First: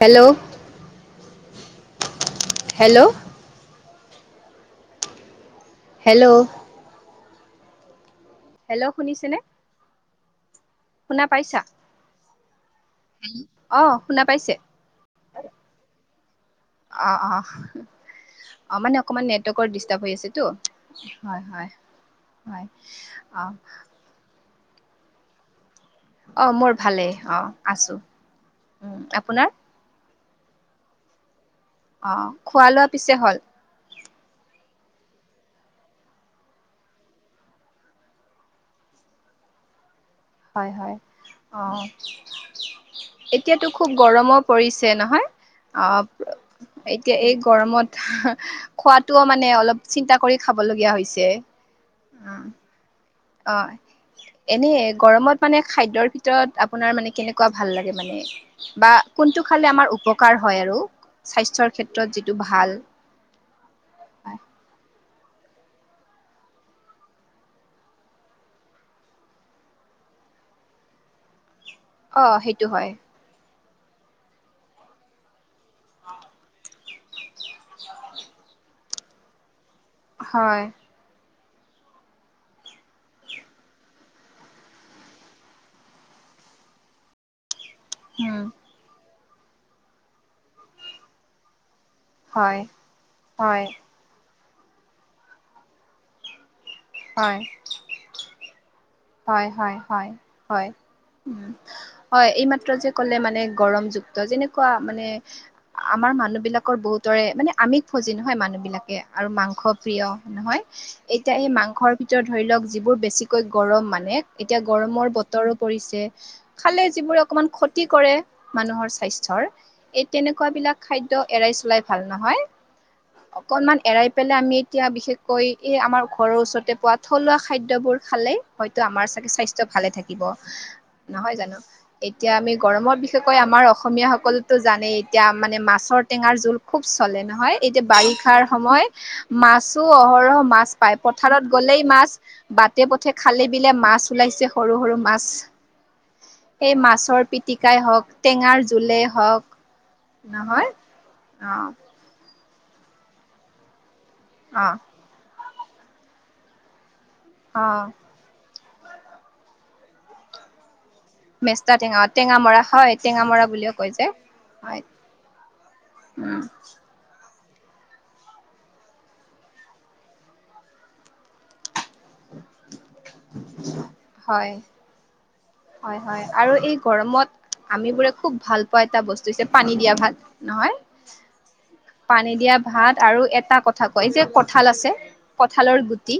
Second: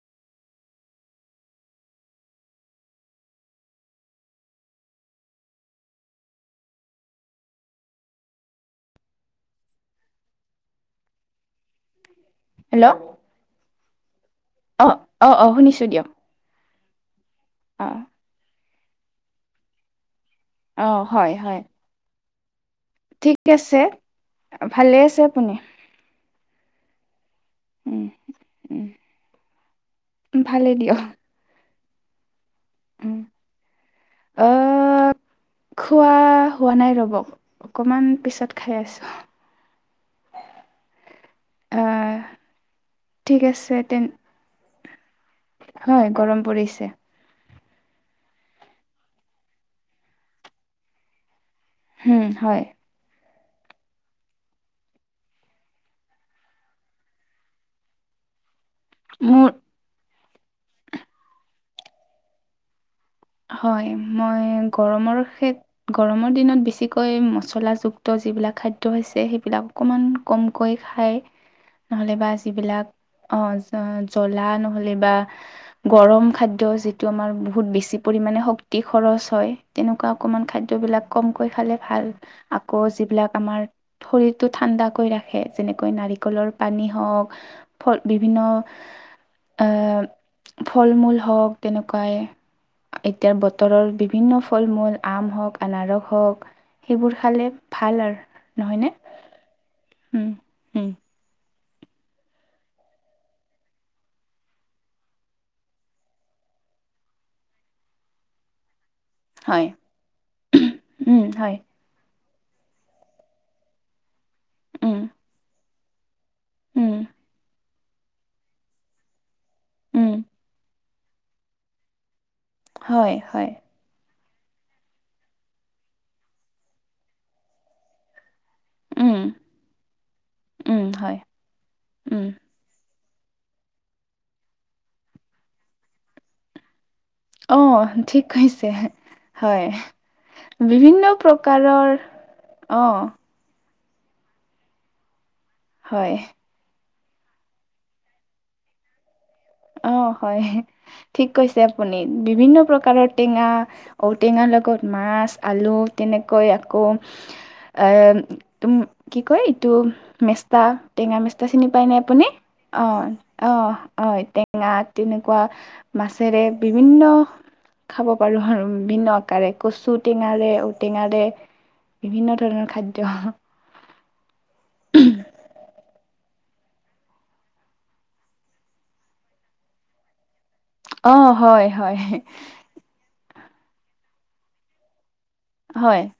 Hello hello hello hello শুনিছেনে? শুনা পাইছা? হেল্ল' অ শুনা পাইছে? অঁ অঁ অঁ শুনিছোঁ দিয়ক। অ অ। অ মানে অকমান নেটৱৰ্কৰ ডিষ্টাৰ্ব হৈ আছেতো। অঁ! হয় হয়-হয়। হয় হয় [unintelligible] ঠিক আছে। ভালে আছে আপুনি? অ! মোৰ ভালেই অঁ আছোঁ। উম উম! আপোনাৰ? ভালে দিয় [unintelligible] অঁ! খোৱা লোৱা পিছে হ'ল? অ [unintelligible] খোৱা হোৱা নাই ৰ'ব। অকমান পিছত খাই আছোঁ। হয়-হয়। অঁ! আহ ঠিক এতিয়াতো আছে খুব তেন গৰমো পৰিছে নহয়? হয় অঁ! গৰম পৰিছে [unintelligible] এতিয়া এই গৰমত [unintelligible] খোৱাটোও মানে অলপ চিন্তা কৰি খাব লগীয়া হৈছে। হুম, হয়। অ‍ঁ। এনেই গৰমত মানে খাদ্যৰ ভিতৰত আপোনাৰ মানে কেনেকুৱা ভাল লাগে মানে? বা কোনটো মোৰ খালে আমাৰ উপকাৰ হয় আৰু স্বাস্থ্যৰ ক্ষেত্ৰত যিটো ভাল? হয়। মই গৰমৰ ক্ষেত গৰমৰ দিনত বেছিকৈ মচলাযুক্ত যিবিলাক খাদ্য হৈছে সেইবিলাক অকমান কমকৈ খায় [unintelligible] নহ'লে বা সেইটো যিবিলাক হয়, অঁ জ্বলা নহ'লে বা গৰম খাদ্য যিটো আমাৰ বহুত বেছি পৰিমাণে শক শক্তি খৰচ হয়। তেনেকুৱা অকমান হয়, খাদ্যবিলাক কমকৈ খালে ভাল আকৌ যিবিলাক আমাৰ শৰীৰটো ঠাণ্ডা কৰি ৰাখে, যেনেকৈ নাৰিকলৰ পানী হওক ফল উম, বিভিন্ন আহ ফল-মূল হওক তেনেকুৱাই হয়। এতিয়া হয়, বতৰৰ বিভিন্ন ফল-মূল আম হওক, আনাৰস হওক সেইবোৰ খালে ভাল আৰু নহয় নে? হয়-হয়-হয়-হয়। হয়। এইমাত্ৰ যে ক'লে মানে গৰমযুক্ত যেনেকুৱা মানে আমাৰ মানুহ বিলাকৰ বহুতৰে মানে আমিষ ফজি নহয় মানুহ বিলাকে আৰু হয় হয় মাংস প্ৰিয় নহয়। উম, এতিয়া এই হয় মাংসৰ ভিতৰত ধৰি লওক যিবোৰ বেছিকৈ গৰম মানে। এতিয়া উম, গৰমৰ বতৰো পৰিছে। খালে উম, যিবোৰে অকমান ক্ষতি কৰে মানুহৰ স্বাস্থ্যৰ এই উম, তেনেকুৱা বিলাক খাদ্য এৰাই চলাই ভাল নহয়। হয় হয় অকমান এৰাই পেলাই আমি এতিয়া বিশেষকৈ এই আমাৰ ঘৰৰ ওচৰতে পোৱা থলুৱা খাদ্যবোৰ খালে হয়তো আমাৰ উম, চাগে স্বাস্থ্য ভালে থাকিব উম, হয় নহয় জানো। উম। এতিয়া আমি গৰমত বিশেষকৈ আমাৰ অসমীয়া সকলতো জানেই এতিয়া মানে মাছৰ টেঙাৰ জোল খুব চলে নহয়। অ', এতিয়া ঠিক বাৰিষাৰ কৈছে সময় হয় মাছো অহৰহ মাছ পায় বিভিন্ন পথাৰত গ'লেই প্ৰকাৰৰ মাছ। অ', বাটে-পথে খালে-বিলে মাছ ওলাইছে, সৰু-সৰু মাছ। হয়। এই মাছৰ পিটিকাই হওক, টেঙাৰ জোলেই হওক। অঁ হয়। নহয় ঠিক অ কৈছে আপুনি। বিভিন্ন প্ৰকাৰৰ টেঙা ঔটেঙাৰ অ লগত মাছ, আলু তেনেকৈ আকৌ অ আহ তুম কি কয় ইটো? মেচ তা। টেঙা মেষ্টা চিনি পাই নে টেঙা আপুনি? টেঙামৰা হয় অ', টেঙামৰা অ', বুলিও কয় যে অ'। টেঙ এয়া, হয় তেনেকুৱা উম মাছেৰে বিভিন্ন খাব পাৰোঁ আৰু বিন্ন আকাৰে কচু টেঙাৰে, ঔ-টেঙাৰে বিভিন্ন ধৰণৰ খাদ্য হয়। হয়, হয়। আৰু এই গৰমত আমিবোৰে খুব ভাল পোৱা এটা বস্তু হৈছে পানী দিয়া ভাত। নহয়? অ', হয়, হয়, পানী দিয়া ভাত আৰু এটা কথা কয় যে কঠাল আছে। কঁঠালৰ হয়, গুটি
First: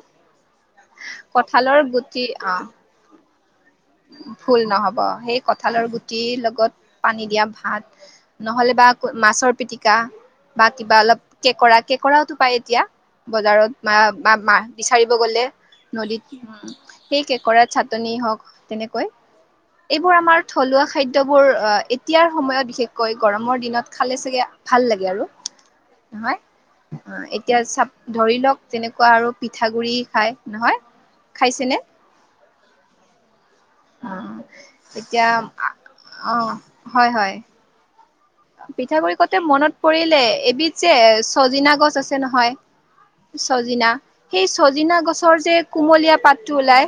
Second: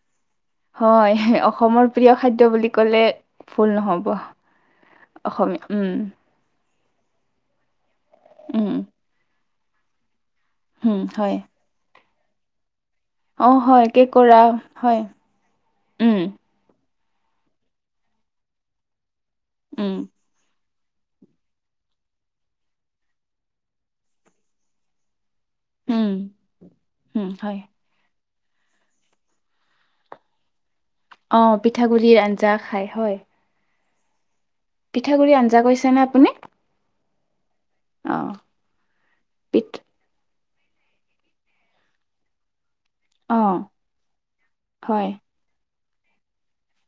হয়। কঁঠালৰ অসমৰ প্ৰিয় গুটি খাদ্য অ বুলি ক'লে ভুল নহ'ব। ভুল নহ'ব। সেই অসমীয়া কঁঠালৰ উম, গুটিৰ লগত পানী দিয়া ভাত। উম, নহ'লে বা মাছৰ পিতিকা বা উম, কিবা অলপ হয়। কেকৰা কেকৰাওটো পায় এতিয়া? অ', বজাৰত হয়, মাঅ' কেঁকোৰা বা হয়, বিচাৰিব গ'লে উম, নদীত সেই কেকৰাৰ চাটনি হওঁক তেনেকৈ। উম, এইবোৰ আমাৰ থলুৱা খাদ্যবোৰ, এতিয়াৰ সময়ত বিশেষকৈ গৰমৰ দিনত খালে চাগে ভাল লাগে আৰু, উম, নহয়? অ' উম, হয়। এতিয়া চাপ ধৰি লওঁক তেনেকুৱা আৰু পিঠাগুৰি খাই, নহয়? অ', খাইছেনে পিঠাগুৰিৰ আঞ্জা খায়, হয়। অ। এতিয়া পিঠাগুড়িৰ আঞ্জা কৈছেনে আপুনি? অ', হয়, হয়। অ'। পিঠাগুৰি কওঁতে পিঠ মনত পৰিলে। এবিধ যে চজিনা গছ আছে নহয়। অ', চজিনা, সেই চজিনা হয়, গছৰ যে কুমলীয়া পাতটো ওলাই।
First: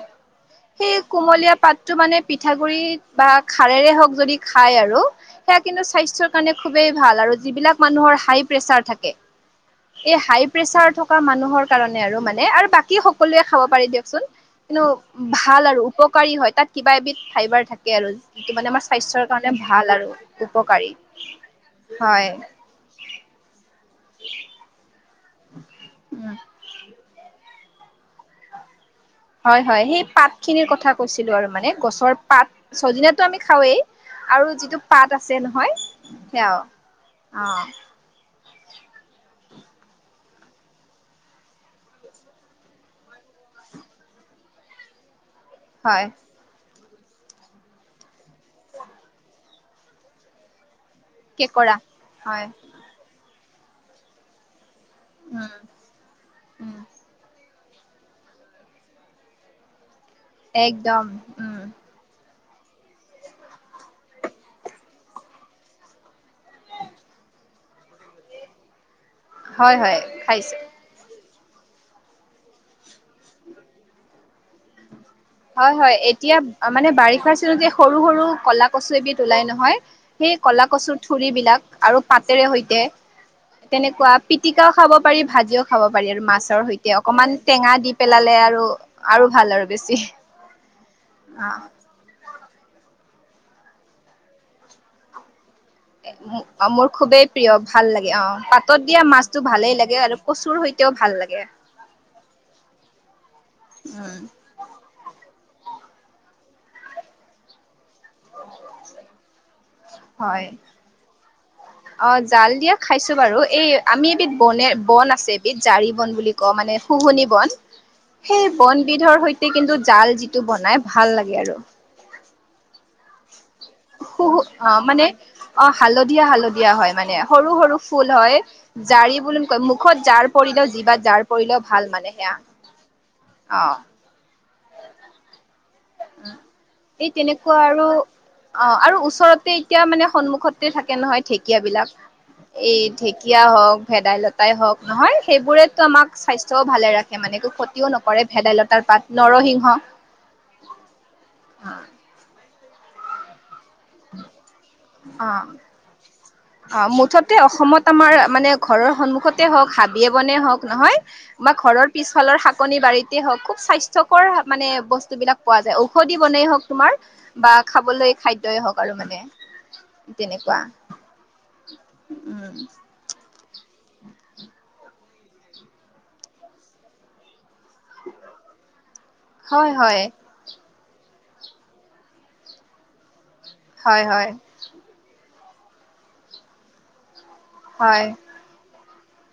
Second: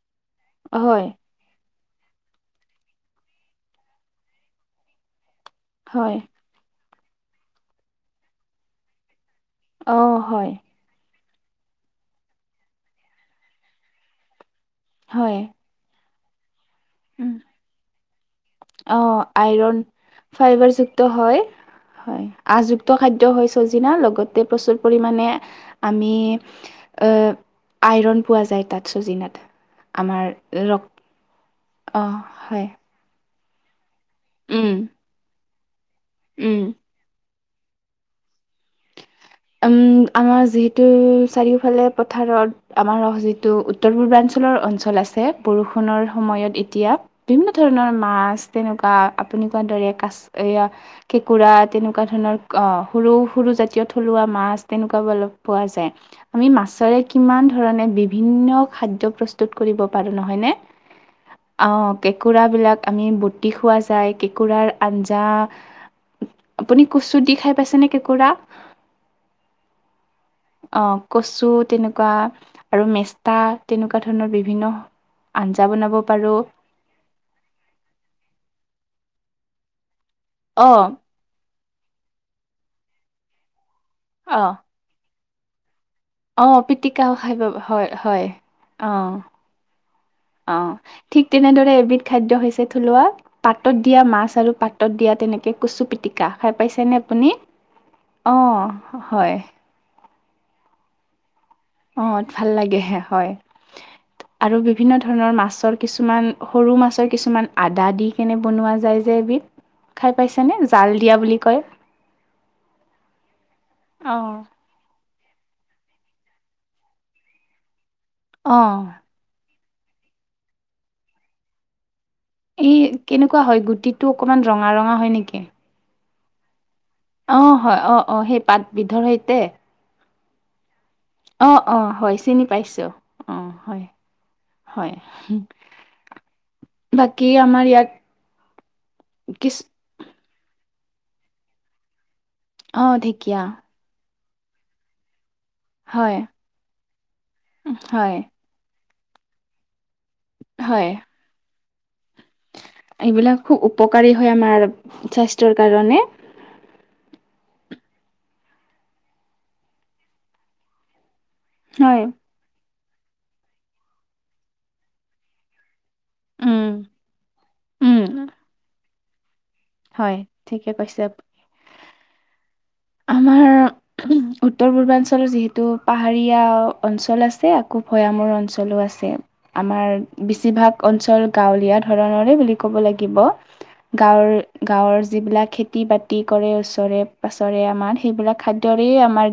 সেই হয়, কুমলীয়া পাত টো মানে পিঠাগুৰি বা খাৰেৰে হওঁক যদি খাই আৰু সেয়া কিন্তু হয়, স্বাস্থ্যৰ কাৰণে খুবেই ভাল। আৰু যিবিলাক মানুহৰ হাই-প্ৰেছাৰ থাকে, অ', এই হয়, হাই-প্ৰেছাৰ থক কা মানুহৰ কাৰণে আৰু মানে আৰু বাকী সকলোৱে খাব পাৰি দিয়কচোন। লো হয়, ভাল আৰু উপকাৰী হয়। তাত কিবা এবিধ উম, ফাইবাৰ থাকে আৰু। ইটো মানে আমাৰ অ', স্বাস্থ্যৰ কাৰণে আইৰণ ভাল আৰু উপকাৰী। ফাইবাৰযুক্ত হয়, হয়। আহযুক্ত খাদ্য হয় চজিনা, লগতে প্ৰচুৰ পৰিমাণে আমি উম আ আইৰণ পোৱা যায় তাত চজিনাত। হয়, হয়। সেই আমাৰ পাতখিনিৰ ৰ কথা কৈছিলো আৰু মানে অ গছৰ পাত, হয় ছজিনাটো আমি খাওঁৱেই। আৰু উম যিটো পাত আছে নহয় সেয়াও উম অ'। আম, আমাৰ যিহেতু চাৰিওফালে পথাৰৰ আমাৰ অহ যিটো উত্তৰ পূৰ্বাঞ্চলৰ অঞ্চল আছে, হয় বৰষুণৰ সময়ত এতিয়া বিন্ন ধৰণৰ মাছ, তেনেকুৱা আপুনি কোৱাৰ দৰে কাছ এয়া কেঁকোৰা, কেকৰা তেনেকুৱা ধৰণৰ হয় সৰু-সৰু জাতীয় থলুৱা মাছ। তেনেকুৱা বলপ উম পোৱা যায়। আমি উম মাছৰে কিমান ধৰণে বিভিন্ন খাদ্য প্ৰস্তুত কৰিব পাৰো, নহয় নে? একদম উম অ', কেঁকোৰাবিলাক আমি বটি খোৱা যায়। কেঁকোৰাৰ আঞ্জা আপুনি কুচুত দি খাই পাইছেনে কেঁকুৰা? হয়, হয়। খাইছ। অ, কচু তেনেকুৱা আৰু মেষ্টা তেনেকুৱা ধৰণৰ বিভিন্ন আঞ্জা হয়, বনাব হয়। এতিয়া পাৰোঁ আ মানে, বাৰিষাৰ চিলতে সৰু-সৰু কলা কচু এবিধ ওলাই নহয়, সেই কলা অ', কচু থুৰি বিলাক আৰু পাতেৰে সৈতে, তেনেকুৱা অ', পিটিকাও খাব পাৰি, ভাজিও খাব পাৰি আৰু অ', মাছৰ সৈতে পিটিকাও খাই অকমান পাব টেঙা হয়, দি হয়। পেলালে আৰু অ', আৰু ভাল আৰু বেছি। অ, ঠিক তেনেদৰে এবিধ খাদ্য হৈছে থলুৱা পাতত দিয়া মাছ আৰু পাতত দিয়া তেনেকে কচু পিটিকা এ খাই অ মোৰ পাইছেনে খুবেই আপুনি? প্ৰিয় ভাল লাগে অহ। অ', পাতত দিয়া হয়, মাছটো ভালেই লাগে আৰু কচুৰ সৈতেও ভাল লাগে। অ, ভাল লাগেহে হয়। উম আৰু বিভিন্ন ধৰণৰ মাছৰ কিছুমান সৰু মাছৰ কিছুমান আদা দি, এনে বনোৱা যায় যে এবিধ, খাই পাইছা হয় নে? জাল দিয়া বুলি কয়। অ, জাল দিয়া খাইছো বাৰু। এই আমি এবিধ অ', বন নে বন আছে এবিধ। জাৰি বন বুলি কওঁ মানে শুহনি বন। সেই অ'। বনবিধৰ সৈ তে কিন্তু জাল যিটো বনাই ভাল লাগে আৰু। এই কেনেকুৱা হয় গু অ, মানে অ, হালধীয়া হালধীয়া হয়। মানে সৰু অ', সৰু হয় অ', ফুল অ', হয়। সেই পাতবিধৰ জাৰি সৈতে বুলিম কয়। মুখত জাৰ পৰিলেও জিভাত জাৰ অহ পৰিলেও ভাল অহ, মানে হয়, সেয়া চিনি পাইছো অ হয় হয় সেই বাকী তেনেকুৱা আমাৰ আৰু ইয়াত অ আৰু ওচৰতে কিছ এতিয়া মানে সন্মুখত তে থাকে নহয়, ঢেকীয়া বিলাক। এই ঢেকীয়া হওঁক ভেদাইলত তাই হওঁক নহয়। সেইবোৰেতো হয়, আমাক স্বাস্থ্যও ভালে ৰাখে মানে একো ক্ষতিও হয়, নকৰে ভেদাইলতাৰ পাত। নৰসিংহ। হয়। আ। এইবিলাক খুব উপকাৰী হয় আমাৰ অ স্বাস্থ্যৰ কাৰণে। [inaudible] অ, মুঠতে অসমত আমাৰ মানে ঘৰৰ সন্মুখতে হওঁক হাবিয়ে বনে হওঁক নহয়, আমাৰ ঘৰৰ হয়। পিছফালৰ শাকনি বাৰীতে হওঁক, খুব স্বাস্থ্যকৰ মানে বস্তুবিলাক পোৱা যায়। ঔষধি বনেই হওঁক উম। তোমাৰ বা উম, খাবলৈ খা পালো মানে হয় তেনেকুৱা, ঠিকে কৈছে আপুনি। উম। [unintelligible] উত্তৰ পূৰ্বাঞ্চল যিহেতু পাহাৰীয়া অঞ্চল আছে। কু ভৈয়ামৰ অঞ্চলো আছে। হয় আমাৰ হয় বেছিভাগ অঞ্চল গাঁৱলীয়া ধৰণৰে বুলি ক'ব লাগিব। হয় হয় গাঁৱৰ গাঁৱৰ যিবিলাক খেতি বাতি কৰে ওচৰে পাঁছৰে আমাৰ। হয় সেইবিলাক খাদ্ দৰেই আমাৰ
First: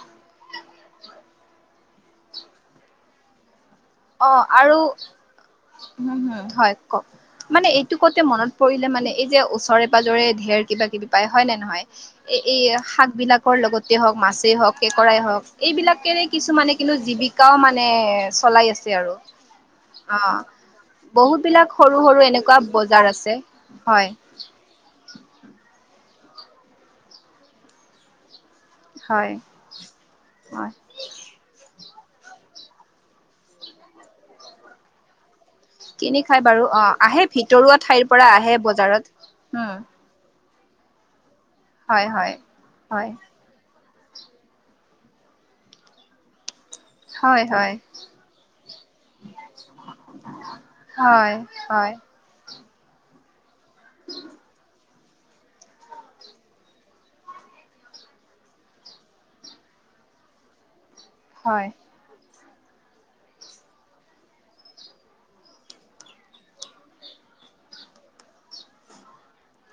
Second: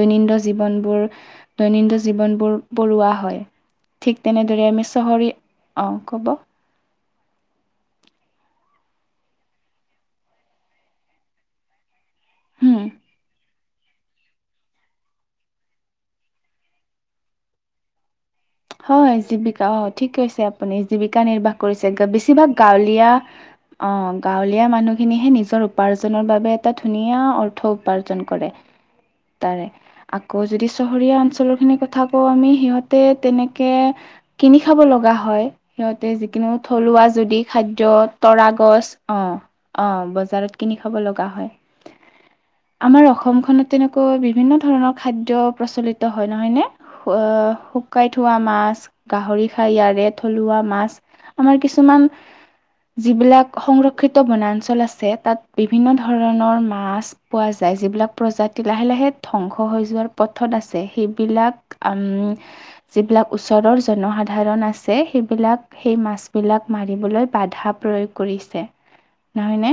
দৈনিন্দ জীৱনবোৰ দৈনিন্দ জীৱনবোৰ পৰুৱা হয়। ঠিক অ, তেনেদৰে আৰু আমি চহৰী অ' হম ক'ব হম হয় কওঁক। মানে এইটো কওঁতে মনত পৰিলে মানে এই যে ওচৰে পাজৰে ধেৰ কিবা কিবি পায়। হয় নে নহয়? এ এই হুম শাক বিলাকৰ লগত তে হওঁক মাছেই হওক, কেঁকৰাই হওঁক এইবিলাকেৰে কিছুমানে কিন্তু জীৱিকাও মানে চলাই আছ হয়, জীৱিকা অ ঠিক কৈছে আপুনি। জীৱিকা বহুত নিৰ্বাহ বিলাক কৰিছে সৰু গ সৰু বেছিভাগ এনেকুৱা বজাৰ গাঁৱলীয়া আছে অ। হয় গাঁৱলীয়া মানুহখিনিহে নিজৰ উপাৰ্জনৰ বাবে এটা ধুনীয়া অৰ্থ উপাৰ্জন কৰে। হয় তাৰে আকৌ যদি হয় চহৰীয়া অঞ্চলৰ খিনি কথা কওঁ আমি সিহঁতে তেনে কে কিনি খাব লগা হয়। সিহঁতে কিনি খাই যিকোনো বাৰু অ থলুৱা আহে যদি ভিতৰুৱা খাদ্য ঠাইৰ পৰা তৰা আহে গছ বজাৰত অ উম অ বজাৰত। কিনি খাব লগা হয়। হয় হয় আমাৰ হয় অসমখনত তেনেকৈ বিভিন্ন ধৰণৰ খাদ্য প্ৰচলিত হয়, নহয় নে? হয় অহ হয় শুকাই থোৱা মাছ গাহৰি খাই ইয়াৰে থলুৱা মাছ। হয় আমাৰ হয় কিছুমান যিবিলাক সংৰক্ষিত বনাঞ্চল আছে। তাত বিভিন্ন ধৰণৰ মাছ পোৱা যায়, যিবিলাক প্ৰজাতি লাহে লাহে ধ্বংস হৈ যোৱাৰ পথত আছে, সেই বিলাক, হয় উম, যিবিলাক ওচৰৰ জনসাধাৰণ আছে সেইবিলাক। সেই মাছবিলাক মাৰিবলৈ বাধা প্ৰয়োগ কৰিছে, নহয়নে?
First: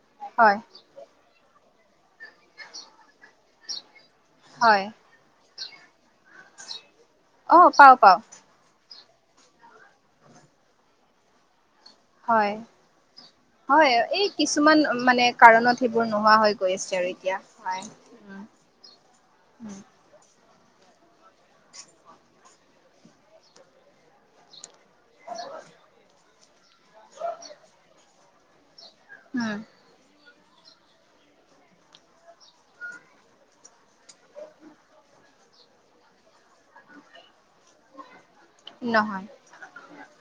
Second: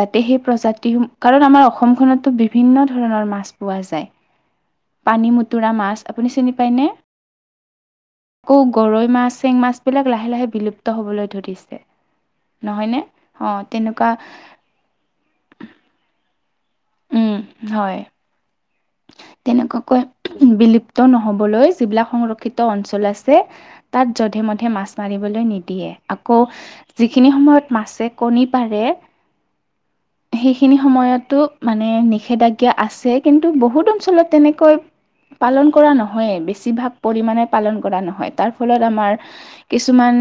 যাতে, সেই হয় প্ৰজাতিসমূহ, কাৰণ আমাৰ অসমখনতো বিভিন্ন ধৰণৰ মাছ পোৱা যায়। হয়। পানী মতুৰা মাছ, আপুনি চিনি পায়নে? অ, পাওঁ, পাওঁ। আকৌ গৰৈ মাছ চেং মাছ, বিলাক লাহে, লাহে, বিলুপ্ত হবলৈ ধৰিছে। হয় নহয় নে, অ, হয় তেনেকুৱা এই কিছুমান মানে কাৰণত সেইবোৰ নোহোৱা হৈ গৈ আছে, আৰু এতিয়া হয়। উম তেনেকুৱাকৈ বিলুপ্ত নহ'বলৈ, যিবিলাক সংৰক্ষিত অঞ্চল আছে, তাত যধে-মধে মাছ মাৰিবলৈ নিদিয়ে, আকৌ যিখিনি সময়ত মাছে কণী পাৰে। উম, সেইখিনি সময়তো মানে, নিষেধাজ্ঞা আছে কিন্তু কিন্তু বহুত অঞ্চলত তেনেকৈ পালন কৰা নহয়েই, বেছিভাগ। পৰিমাণে পালন কৰা নহয়, তাৰ ফলত আমাৰ নহয় কিছুমান,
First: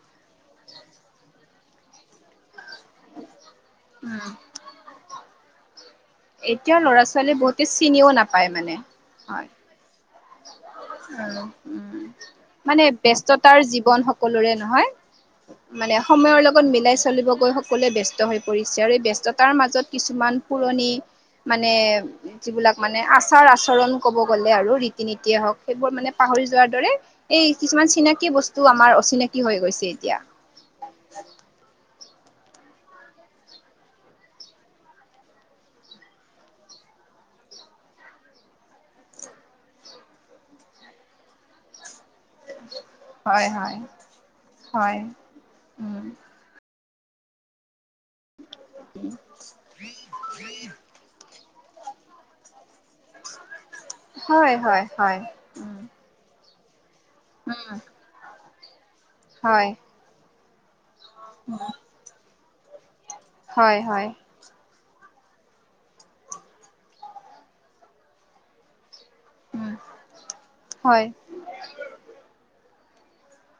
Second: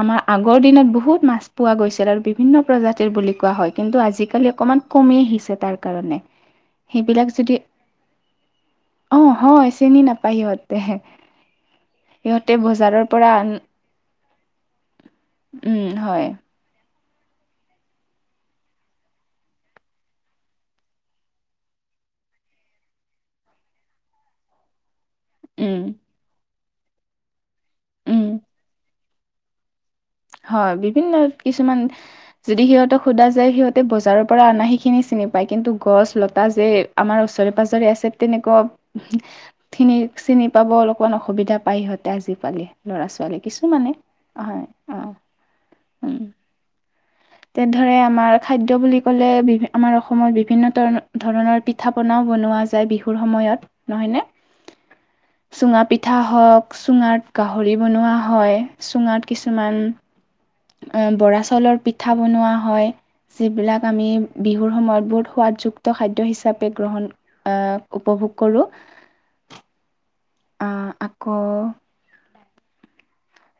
আমাৰ আগৰ দিনত বহুত মাছ পোৱা গৈছিল, আৰু বিভিন্ন প্ৰজাতিৰ বুলি কোৱা হয়। কিন্তু উম আজিকালি অকণমান কমি আহিছে, তাৰ কাৰণে। এতিয়াও সেইবিলাক ল'ৰা-ছোৱালীয়ে যদি বহুতে চিনিও নাপায় মানে। অ, হয় চিনি নাপায়। সিহঁতে উম, উম, সিহঁতে মানে বজাৰৰ পৰা আন ব্যস্ততাৰ জীৱ বন, সকলোৰে নহয়, উম মানে হয় সময়ৰ লগত লগত মিলাই চলিব গৈ সকলোৱে ব্যস্ত হৈ পৰিছে আৰু এই ব্যস্ততাৰ মাজত কিছুমান পুৰণি। মানে যিবিলাক মানে আচাৰ আচৰণ কব গ'লে আৰু ৰীতি- নীতিয়ে হ'ওক উম সেইবোৰ মানে। পাহৰি যোৱাৰ দৰে, এই কিছুমান উম চিনাকি বস্তু আমাৰ অচিনাকি হৈ গৈছে এতিয়া। হয়, বিভিন্ন কিছুমান যদি সিহঁতক সোধা যায়, সিহঁতে বজাৰৰ পৰা অনাহিখিনি চিনি পায়, কিন্তু গছ-লতা যে আমাৰ ওচৰে-পাজৰে আছে, তেনেকুৱা [inaudible] চিনি পাব, অলপমান অসুবিধা পায় সিহঁতে আজিকালি। ল'ৰা-ছোৱালী হয় হয় কিছুমানে হয়। অ হয়, উম, তেনে ধৰে আমাৰ খাদ্য বুলি ক'লে, বি আমাৰ অসমত বিভিন্নৰ ধৰণৰ পিঠা পনা, বনোৱা যায়, বিহুৰ সময়ত নহয়নে। হয় হয় হয় উম চুঙা পিঠা হ'ওক, চুঙাত উম গাহৰি বনোৱা হয়, চুঙাত হয় কিছুমান বৰা চাউলৰ পিঠা বনোৱা হয়, হয় যিবিলাক আমি হয় বিহুৰ সময়ত বহুত সোৱাদ যুক্ত খাদ্য হিচাপে গ্ৰহণ আহ, উপভোগ কৰোঁ। উম, আ, হয় আকৌ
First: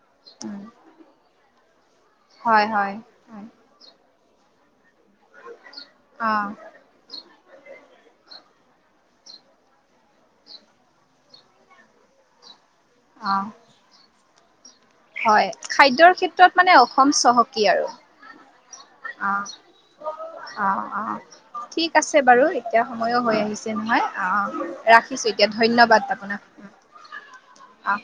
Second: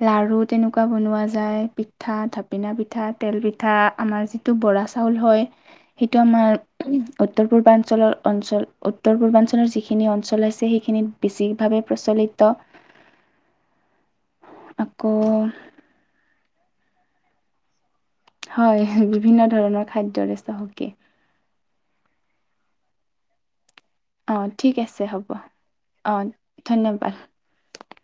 লাড়ু উম তেনেকুৱা বনোৱা যায়, পিঠা হয় ঢাপিনা হয় পিঠাত। তেল হয় পিঠা, আমাৰ যিটো বৰা চাউল হয়, সেইটো অ আমাৰ উত্তৰ পূৰ্বাঞ্চলৰ অঞ্চল, উত্তৰ পূৰ্বাঞ্চলৰ যিখিনি অঞ্চল আছে সেইখিনিত। বেছিভাৱে প্ৰচলিত। অ, [inaudible] হয় খাদ্যৰ ক্ষেত্ৰত মানে অসম চহকী আৰু। হয় অ বিভিন্ন ধৰণৰ খাদ্যৰে অ', চহকী। অ'। ঠিক আছে বাৰু এতিয়া সময়ো হৈ আহিছে নহয় অ আহ ঠিক আছে ৰাখিছো হ'ব এতিয়া ধন্যবাদ অ আপোনাক ধন্যবাদ। অ'।